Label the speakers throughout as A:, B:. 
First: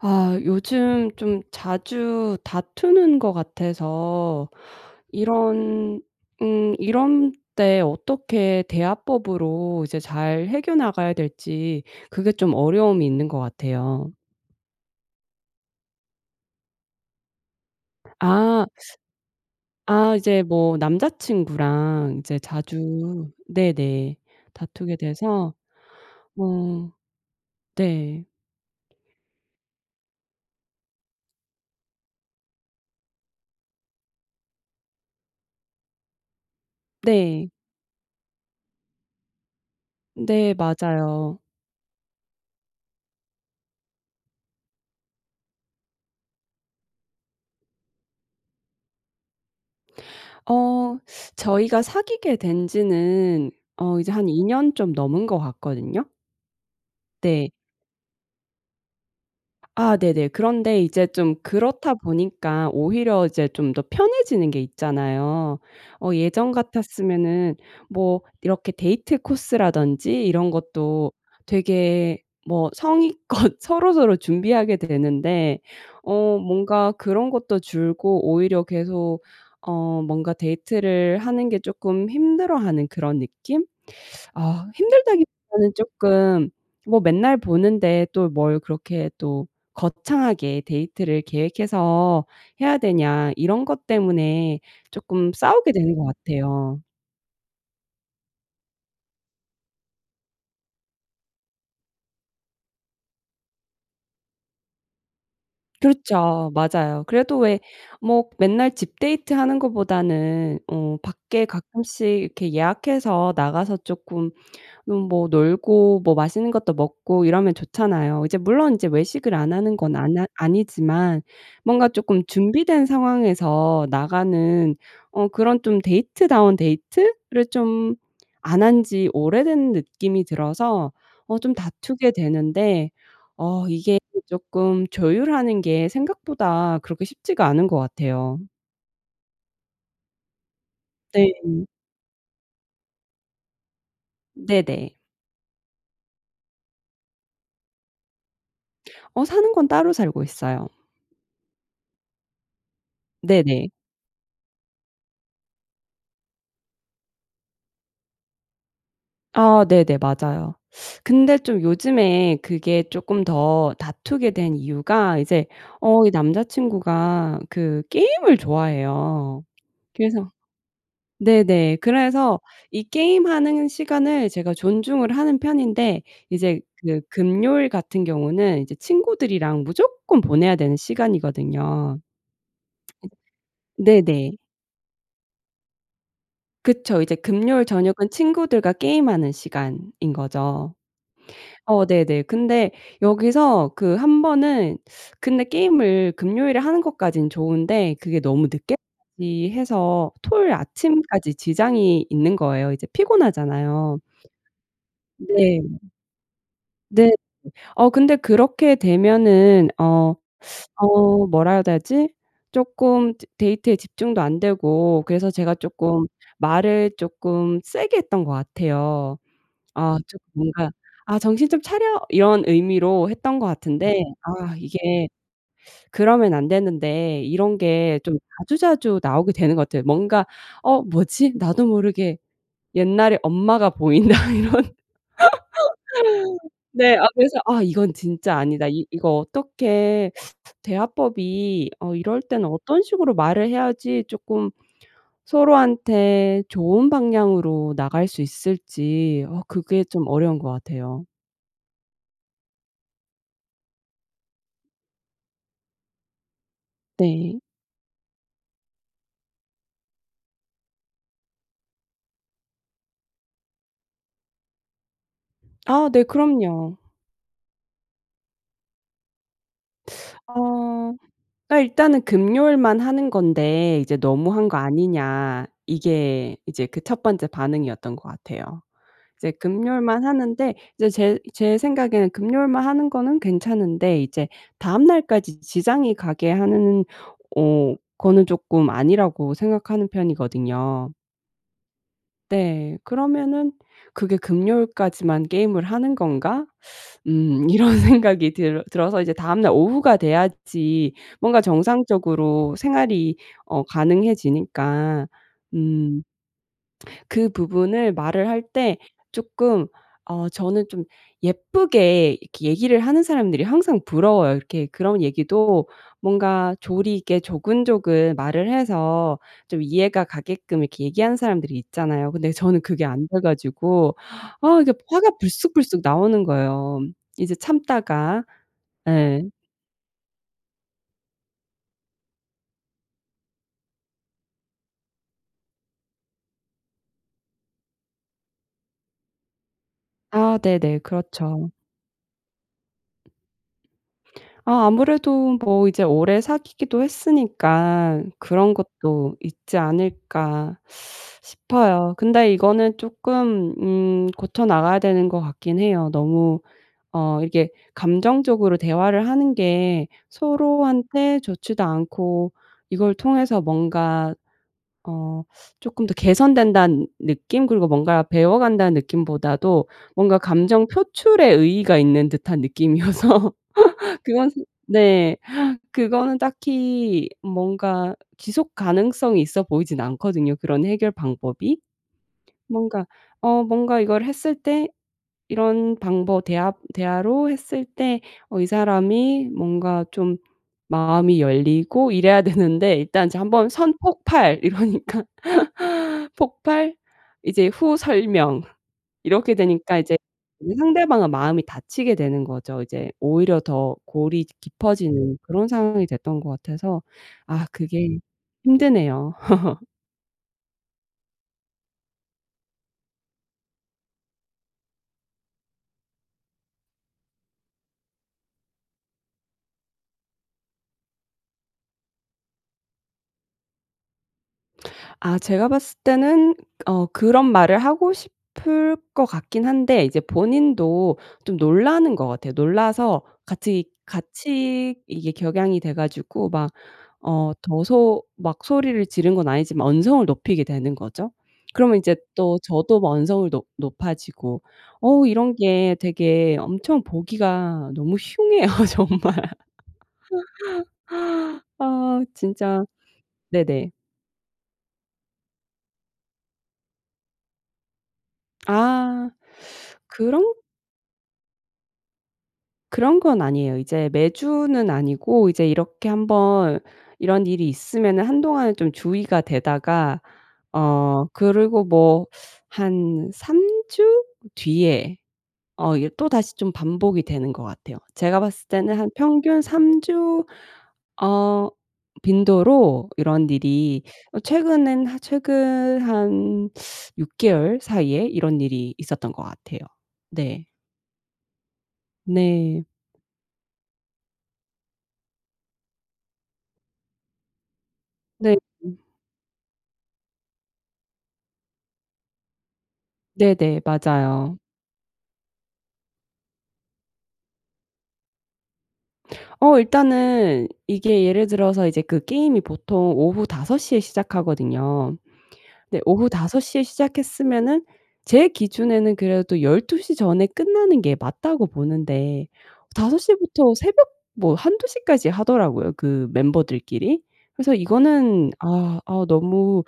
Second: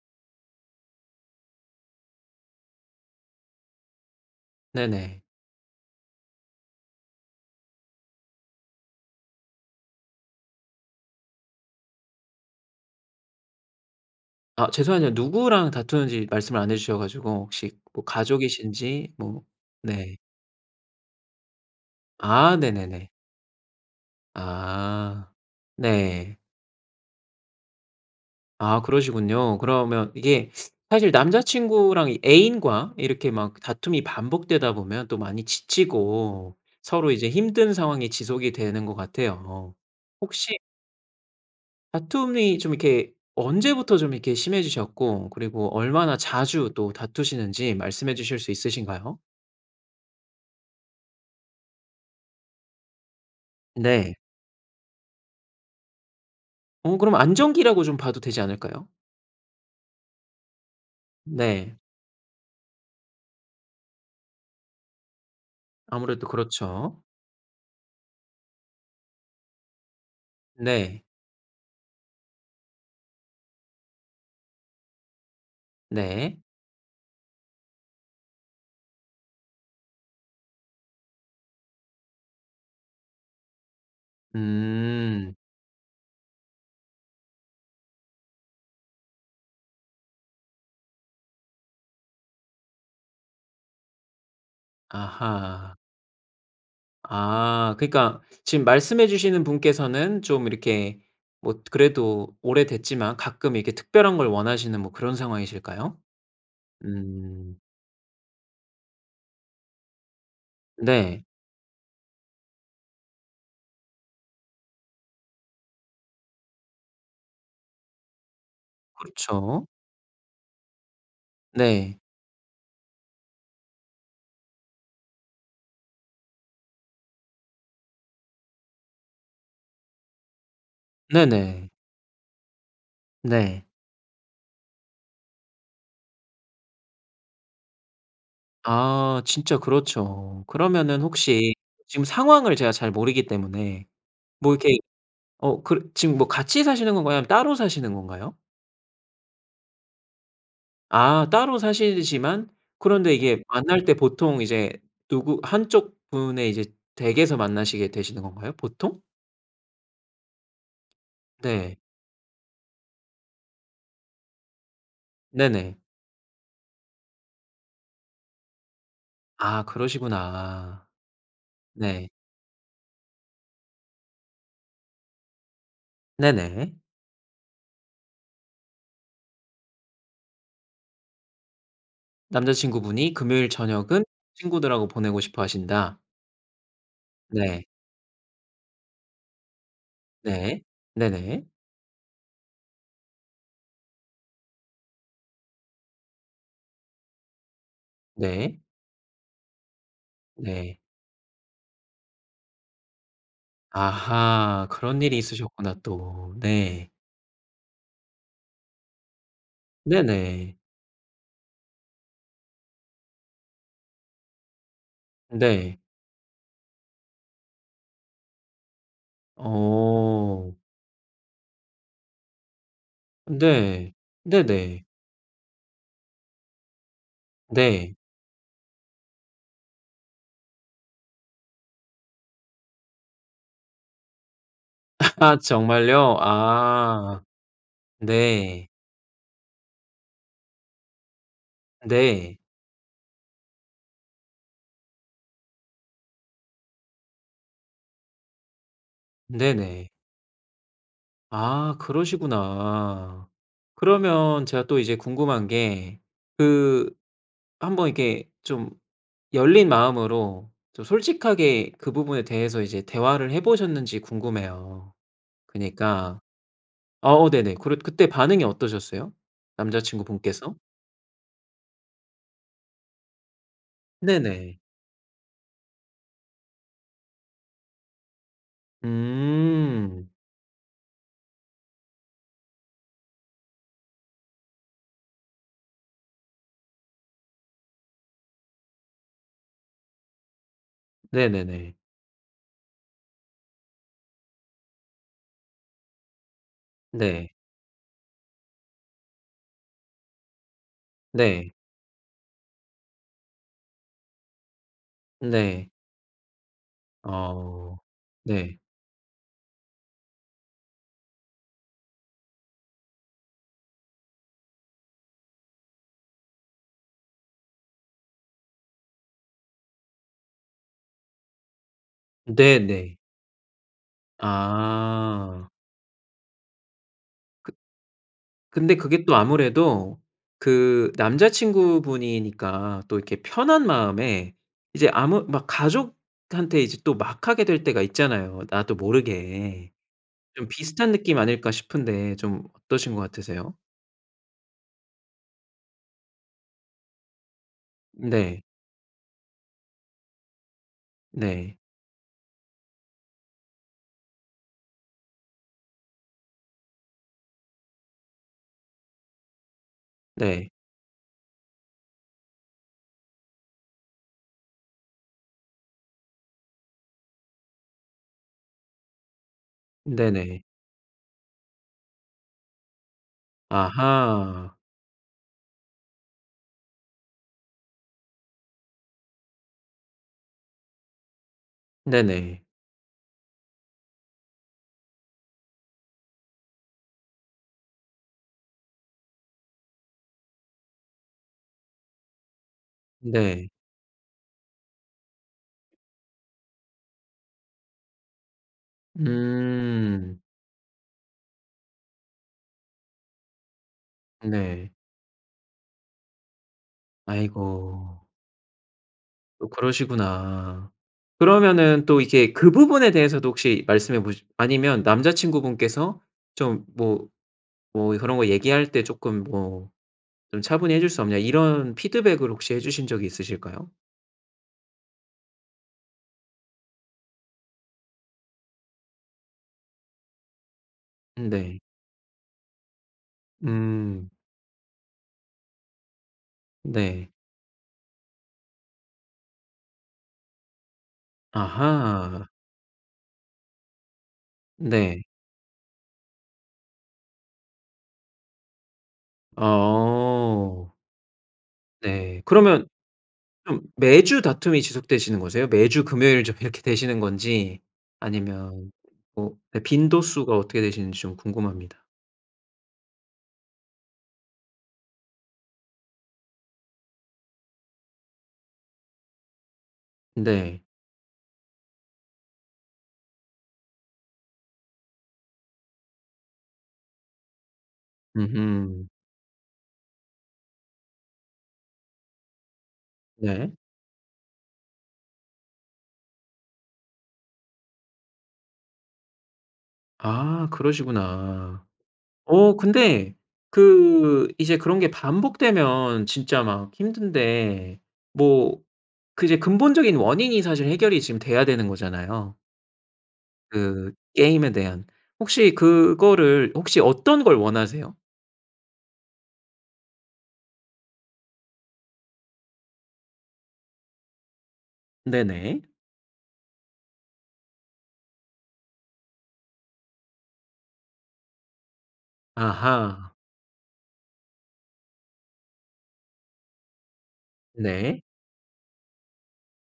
A: 아 요즘 좀 자주 다투는 것 같아서
B: 네네.
A: 이런 응 이런 때 어떻게 대화법으로 이제 잘 해겨 나가야 될지 그게 좀 어려움이 있는 것 같아요.
B: 아 죄송하지만 누구랑 다투는지 말씀을 안 해 주셔 가지고 혹시 뭐
A: 아.
B: 가족이신지 뭐 네.
A: 아 이제 뭐 남자친구랑 이제
B: 아. 네네네.
A: 자주 네네. 다투게
B: 아.
A: 돼서.
B: 네.
A: 어 네.
B: 아. 그러시군요. 그러면 이게 사실 남자친구랑 이 애인과 이렇게 막 다툼이 반복되다 보면 또 많이 지치고 서로 이제
A: 네.
B: 힘든 상황이 지속이 되는 것 같아요.
A: 네.
B: 혹시
A: 맞아요.
B: 다툼이 좀 이렇게 언제부터 좀 이렇게 심해지셨고 그리고 얼마나 자주 또 다투시는지 말씀해 주실 수 있으신가요?
A: 어 저희가 사귀게 된 지는 어 이제
B: 네.
A: 한 2 년 좀 넘은 것 같거든요?
B: 어 그럼
A: 네.
B: 안정기라고 좀 봐도 되지 않을까요?
A: 아 네네. 그런데 이 제 좀
B: 네.
A: 그렇다 보니까 오히려 이제 좀 더 편해지는 게 있잖아요. 어
B: 아무래도
A: 예전
B: 그렇죠.
A: 같았으면은 뭐 이렇게 데이트 코스라든지 이런
B: 네.
A: 것도 되게 뭐 성의껏 서로서로 준비하게 되는데
B: 네.
A: 어 뭔가 그런 것도 줄고 오히려 계속 어 뭔가 데이트를 하는 게 쪼끔 힘들어하는 그런 느낌? 아 힘들다기
B: 음.
A: 보다는 쪼끔 뭐 '맨날 보는데 또 뭘 그렇게 또 거창하게 데이트를 계획해서 해야 되냐.' 이런 것 때문에 쪼끔 싸우게
B: 아하.
A: 되는 것 같아요.
B: 아 그니까 지금 말씀해 주시는 분께서는 좀 이렇게 뭣 그래도 오래됐지만 가끔 이렇게 특별한 걸 원하시는 뭐 그런 상황이실까요?
A: 그렇죠. 맞아요. 그래도
B: 음.
A: 왜 뭐 맨날 집 데이트 하는 것보다는 어
B: 네.
A: 밖에 가끔씩 이렇게 예약해서 나가서 쪼끔 뭐 놀고 뭐 맛있는 것도 먹고 이러면 좋잖아요. 이제 물론 이제 외식을 안
B: 그렇죠.
A: 하는 건 안하 아니지만 뭔가
B: 네.
A: 쪼끔 준비된 상황에서 나가는 어 그런 좀 데이트 다운 데이트?를 좀 안 한지 오래된 느낌이 들어서 어 좀
B: 네네.
A: 다투게 되는데
B: 네.
A: 어 이게 쪼끔 조율하는 게 생각보다 그렇게 쉽지가 않은 것 같아요.
B: 아. 진짜 그렇죠. 그러면은 혹시
A: 네.
B: 지금 상황을 제가 잘 모르기 때문에 뭐 이렇게
A: 네네.
B: 어 그 지금 뭐 같이 사시는 건가요? 아니면 따로 사시는 건가요?
A: 어 사는 건 따로 살고 있어요.
B: 아 따로 사시지만 그런데 이게
A: 네네.
B: 만날 때 보통 이제 누구 한쪽 분의 이제 댁에서 만나시게 되시는 건가요? 보통?
A: 아 네네, 맞아요. 근데 좀
B: 네.
A: 요즘에 그게 쪼끔 더 다투게 된 이유가 이제
B: 네네.
A: 어 이 남자친구가 그 게임을 좋아해요.
B: 아
A: 그래서
B: 그러시구나.
A: 네네.
B: 네.
A: 그래서 이 게임하는 시간을 제가 존중을 하는 편인데 이제
B: 네네.
A: 그 금요일 같은 경우는 이제 친구들이랑 무조건 보내야 되는 시간이거든요.
B: 남자친구분이 금요일 저녁은
A: 네네.
B: 친구들하고 보내고 싶어 하신다.
A: 그쵸. 이제
B: 네.
A: 금요일 저녁은 친구들과 게임하는 시간인
B: 네.
A: 거죠.
B: 네네.
A: 어 네네. 근데 여기서 그 1 번은 근데 게임을 금요일에 하는 것까지는 좋은데 그게 너무
B: 네.
A: 늦게까지 해서 토요일
B: 네.
A: 아침까지 지장이 있는 거예요. 이제 피곤하잖아요.
B: 아하. 그런 일이
A: 네.
B: 있으셨구나 또. 네.
A: 네. 어 근데 그렇게 되면은 어
B: 네네.
A: 어 뭐라 해야 되지? 쪼끔 즈 데이트에 집중도 안 되고 그래서 제가
B: 네.
A: 쪼끔 말을 쪼끔 세게 했던 것 같아요. 아 좀
B: 어.
A: 뭔가 '아 정신 좀 차려.' 이런 의미로 했던 것
B: 네.
A: 같은데 아
B: 네네.
A: 이게 그러면 안 되는데 이런
B: 네.
A: 게 좀 자주자주 나오게 되는 것 같아요. 뭔가 '어 뭐지? 나도 모르게 옛날에 엄마가 보인다' 이런
B: 아 정말요?
A: 네. 아
B: 아.
A: 그래서 '아 이건 진짜
B: 네.
A: 아니다.' 이 이거 어떻게 대화법이 어 이럴
B: 네.
A: 때는 어떤 식으로 말을 해야지 쪼끔 서로한테 좋은 방향으로 나갈 수 있을지 어 그게
B: 네네.
A: 좀 어려운 것 같아요.
B: 아 그러시구나. 그러면 제가 또 이제 궁금한 게 그
A: 네.
B: 한번 이렇게 좀 열린 마음으로 좀 솔직하게 그 부분에 대해서 이제 대화를 해보셨는지 궁금해요.
A: 아 네.
B: 그니까
A: 그럼요.
B: 아 어 네네. 그래 그때 반응이 어떠셨어요? 남자 친구분께서?
A: 어 일단은 "금요일만 하는 건데 이제 너무 한 거
B: 네네.
A: 아니냐." 이게 이제 그 1 번째 반응이었던 것 같아요. 이제 금요일만
B: 음.
A: 하는데 이제 제 제 생각에는 금요일만 하는 거는 괜찮은데 이제 다음날까지 지장이 가게 하는 오 거는 조금 아니라고 생각하는 편이거든요.
B: 네네네.
A: 네. 그러면은 '그게 금요일까지만 게임을 하는 건가?
B: 네.
A: 음' 이런 생각이 들어 들어서 다음날 오후가 돼야지 뭔가
B: 네.
A: 정상적으로 생활이 어 가능해지니까
B: 네.
A: 음 그
B: 어
A: 부분을 말을 할
B: 네.
A: 때 쪼끔 어 저는 좀 예쁘게 이렇게 얘기를 하는 사람들이 항상 부러워요. 이렇게 그런 얘기도 뭔가 조리 있게 조근조근 말을 해서 좀 이해가 가게끔 이렇게 얘기하는 사람들이 있잖아요. 근데 저는 그게
B: 네네.
A: 안 돼 가지고 아 이게 화가
B: 아.
A: 불쑥불쑥 나오는 거예요. 이제
B: 그
A: 참다가
B: 근데 그게 또
A: 네.
B: 아무래도 그 남자 친구분이니까 또 이렇게 편한 마음에 이제 아무 막 가족한테 이제 또 막 하게 될 때가 있잖아요 나도 모르게.
A: 아
B: 좀
A: 네네.
B: 비슷한 느낌
A: 그렇죠.
B: 아닐까 싶은데 좀 어떠신 것 같으세요?
A: 아 아무래도 뭐 이제 오래 사귀기도 했으니까
B: 네.
A: 그런 것도 있지 않을까
B: 네.
A: 싶어요. 근데 이거는 쪼끔 음 고쳐 나가야 되는 것 같긴 해요. 너무 어 이게 감정적으로 대화를 하는 게
B: 네.
A: 서로한테 좋지도 않고 이걸 통해서 뭔가 어 쪼끔 더 개선된다는 느낌? 그리고 뭔가 배워 간다는 느낌보다도 뭔가
B: 네네.
A: 감정 표출에 의의가 있는 듯한 느낌이어서 그건 그
B: 아하.
A: 네. 그거는 딱히 뭔가 지속 가능성이 있어 보이진 않거든요, 그런 해결 방법이?
B: 네네.
A: 뭔가 어 뭔가 이걸 했을 때 이런 방버 대화 대화로 했을 때 어 이 사람이 뭔가 좀 마음이 열리고 이래야 되는데 일단 이제
B: 네.
A: 한번 선 폭발 이러니까 폭발 이제 후 설명 이렇게 되니까 이제
B: 음.
A: 상대방은 마음이 닫히게 되는 거죠. 이제 오히려 더 골이
B: 네.
A: 깊어지는 그런 상황이 됐던 것 같아서 아 그게
B: 아이고.
A: 힘드네요.
B: 또 그러시구나. 그러면은 또 이게 그 부분에 대해서도 혹시 말씀해 보시 아니면 남자 친구분께서 좀 뭐 뭐 "그런 거 얘기할 때 조금 뭐 좀 차분히 해줄 수 없냐?" 이런 피드백을 혹시 해 주신 적이 있으실까요?
A: 아 제가 봤을 때는 어 그런 말을 하고 싶을 것 같긴 한데 이제 본인도 좀
B: 네.
A: 놀라는 거 같아요. 놀라서 같이
B: 음.
A: 같이 이게 격양이 돼가지고 막
B: 네.
A: 어 더 소 막 소리를 지른 건 아니지만 언성을 높이게 되는 거죠. 그러면 이제
B: 아하.
A: 또 저도 뭐 언성을 높 높아지고.
B: 네.
A: 어 이런 게 되게 엄청 보기가 너무 흉해요 정말.
B: 어.
A: 아
B: 네.
A: 진짜
B: 그러면 그럼
A: 네네.
B: 매주 다툼이 지속되시는 거세요? 매주 금요일쯤 이렇게 되시는 건지 아니면
A: 아
B: 뭐
A: 그런
B: 빈도수가 어떻게 되시는지 좀 궁금합니다.
A: 그런 건 아니에요. 이제 매주는 아니고 이제 이렇게 한번 이런 일이 있으면은 한동안 좀 주의가 되다가
B: 네.
A: 어 그리고 뭐 한 3 주? 뒤에 어 이 또 다시 좀 반복이 되는 것 같아요. 제가 봤을 때는
B: 으흠.
A: 한 평균 3 주 어 빈도로 이런
B: 네.
A: 일이 어 최근엔 하 최근 한 6 개월 사이에 이런 일이 있었던 것 같아요. 네.
B: 아. 그러시구나. 어
A: 네.
B: 근데 그 이제 그런 게 반복되면 진짜 막 힘든데
A: 네.
B: 뭐 그 이제 근본적인 원인이 사실 해결이 지금 돼야 되는 거잖아요.
A: 네네
B: 그
A: 맞아요.
B: 게임에 대한. 혹시 그거를 혹시 어떤 걸 원하세요?
A: 어 일단은 이게 예를 들어서 이제 그 게임이 보통 오후 5 시에 시작하거든요.
B: 네네.
A: 근데 오후 5 시에 시작했으면은 제 기준에는 그래도 12 시 전에 끝나는 게 맞다고 보는데 5
B: 아하.
A: 시부터 새벽 뭐 1-2 시까지 하더라고요, 그 멤버들끼리. 그래서
B: 네.
A: 이거는 아 아 너무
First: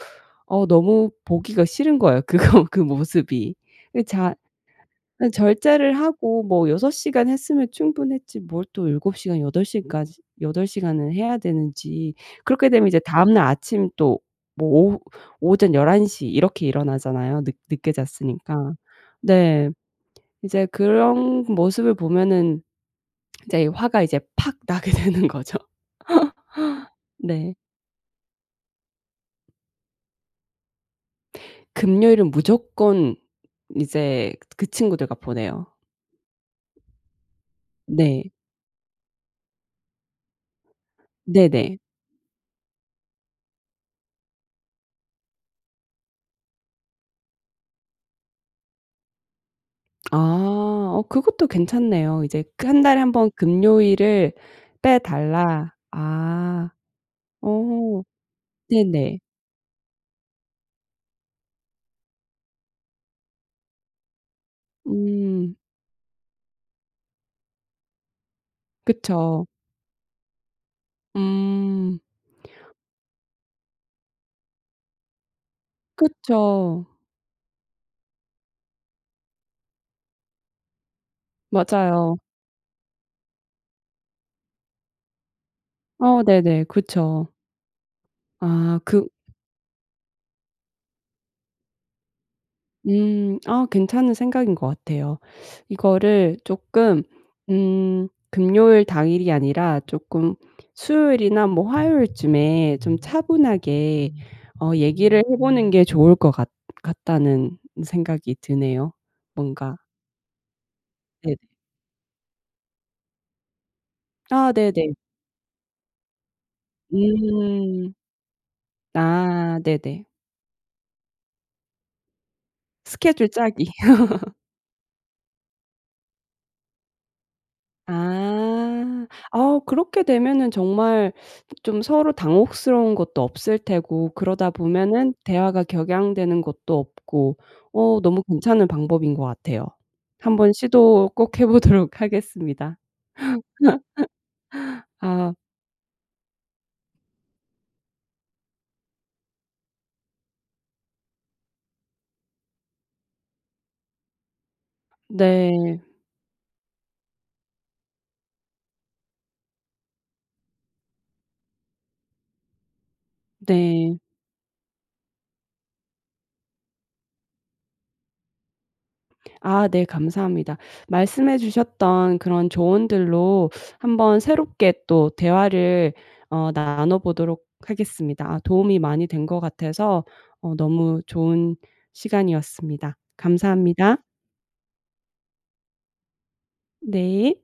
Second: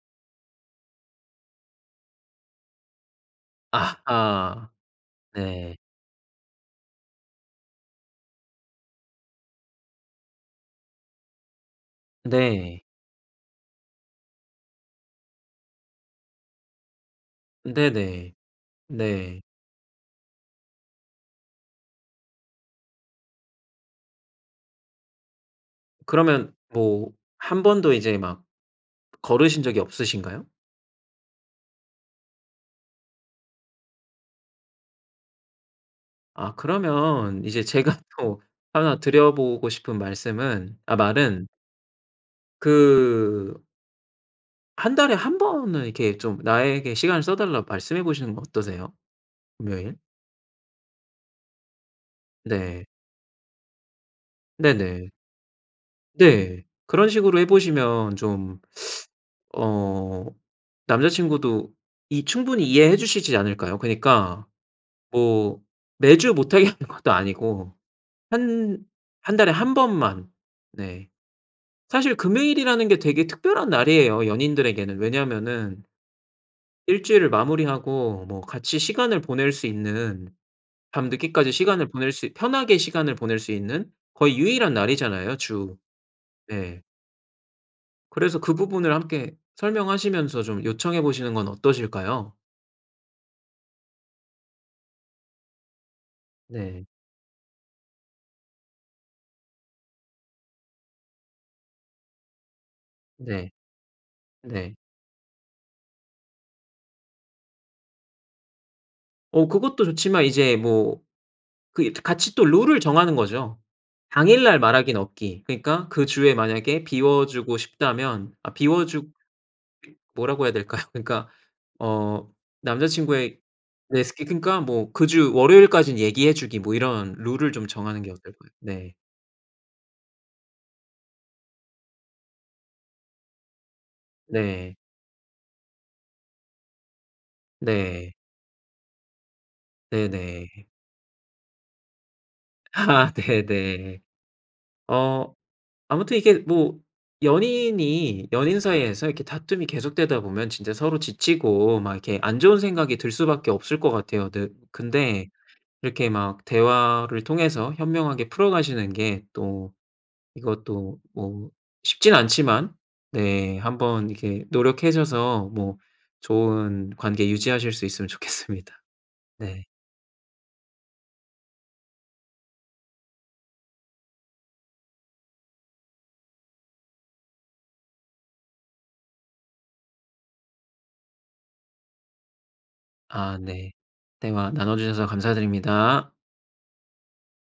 A: 아 너무 보기가 싫은 거예요. 그거 그 모습이. 이 자
B: 아하.
A: 아
B: 네.
A: 절제를 하고 뭐 6 시간 했으면 충분했지 뭘 또 7 시간 8 시까지 8 시간을 해야 되는지. 그렇게
B: 네.
A: 되면 이제 다음날 아침 또 뭐 오후 오전 11 시 이렇게 일어나잖아요? 늦 늦게
B: 네네.
A: 잤으니까.
B: 네.
A: 네. 이제 그런 모습을 보면은 이제 화가 이제 팍 나게 되는 거죠.
B: 그러면 뭐
A: 네.
B: 1 번도 이제 막 거르신 적이 없으신가요?
A: 금요일은 무조건 이제 그 그 친구들과 보내요.
B: 아 그러면 이제 제가
A: 네.
B: 또 1 드려 보고 싶은 말씀은 아 말은
A: 네네.
B: 그 1 달에 1 번은 이렇게 좀 나에게 시간을 써 달라고 말씀해 보시는 건 어떠세요? 금요일?
A: 아. 어 그것도 괜찮네요. 이제 그 1
B: 네.
A: 달에 1 번 금요일을
B: 네네.
A: 빼달라.
B: 네.
A: 아.
B: 그런 식으로 해
A: 어.
B: 보시면 좀
A: 네네.
B: 어 남자친구도 이 충분히 이해해 주시지 않을까요? 그니까
A: 음.
B: 뭐 매주 못 하게 하는 것도 아니고 한 1
A: 그쵸.
B: 달에 1 번만. 네.
A: 음.
B: 사실 금요일이라는 게 되게 특별한 날이에요, 연인들에게는. 왜냐하면은
A: 그쵸.
B: 1 주일을 마무리하고 뭐 같이 시간을 보낼 수 있는 밤늦게까지 시간을 보낼
A: 맞아요.
B: 수 편하게 시간을 보낼 수 있는 거의 유일한 날이잖아요 주.
A: 어 네네.
B: 네.
A: 그쵸.
B: 그래서 그
A: 아,
B: 부분을
A: 그
B: 함께 설명하시면서 좀 요청해 보시는 건 어떠실까요?
A: 음. 아 괜찮은 생각인 것 같아요. 이거를
B: 네.
A: 쪼끔 음 금요일 당일이 아니라 쪼끔 수요일이나 뭐 화요일쯤에 좀
B: 네.
A: 차분하게
B: 네.
A: 얘기를 해 보는 게 좋을 것 같 같다는 생각이 드네요
B: 어
A: 뭔가.
B: 그것도 좋지만 이제 뭐
A: 네네.
B: 그 이 트 같이 또 룰을 정하는 거죠.
A: 아
B: "당일날
A: 네네.
B: 말하긴 없기." 그니까 그 주에 만약에 비워주고
A: 음.
B: 싶다면 아 비워주
A: 아 네네.
B: 뭐라고 해야 될까요? 그러니까 어
A: 스케줄
B: 남자친구의
A: 짜기.
B: 네. 스키 그러니까 뭐 그 주 월요일까진 얘기해 주기 뭐 이런 룰을 좀 정하는 게 어떨까요? 네.
A: 아. 어 그렇게 되면은 정말 좀 서로 당혹스러운 것도 없을 테고 그러다
B: 네.
A: 보면은 대화가 격양되는 것도 없고. 어
B: 네.
A: 너무 괜찮은 방법인 것 같아요. 한번
B: 네네.
A: 시도 꼭 해보도록 하겠습니다.
B: 아 네네. 어
A: 아.
B: 아무튼 이게 뭐 연인이 연인 사이에서 이렇게 다툼이 계속되다 보면 진짜 서로 지치고 막 이렇게 안 좋은 생각이 들 수밖에 없을 것 같아요. 대 근데
A: 네.
B: 이렇게 막 대화를 통해서 현명하게 풀어가시는 게 또 이것도 뭐 쉽진 않지만 네.
A: 네.
B: 한번 이렇게 노력하셔서 뭐 좋은 관계 유지하실 수 있으면 좋겠습니다. 네.
A: 아 네, 감사합니다. 말씀해 주셨던 그런 조언들로 한번 새롭게 또 대화를 어 나눠 보도록 하겠습니다. 아 도움이 많이 된 것 같아서 어 너무 좋은 시간이었습니다.
B: 아 네.
A: 감사합니다.
B: 대화 나눠주셔서 감사드립니다.
A: 네.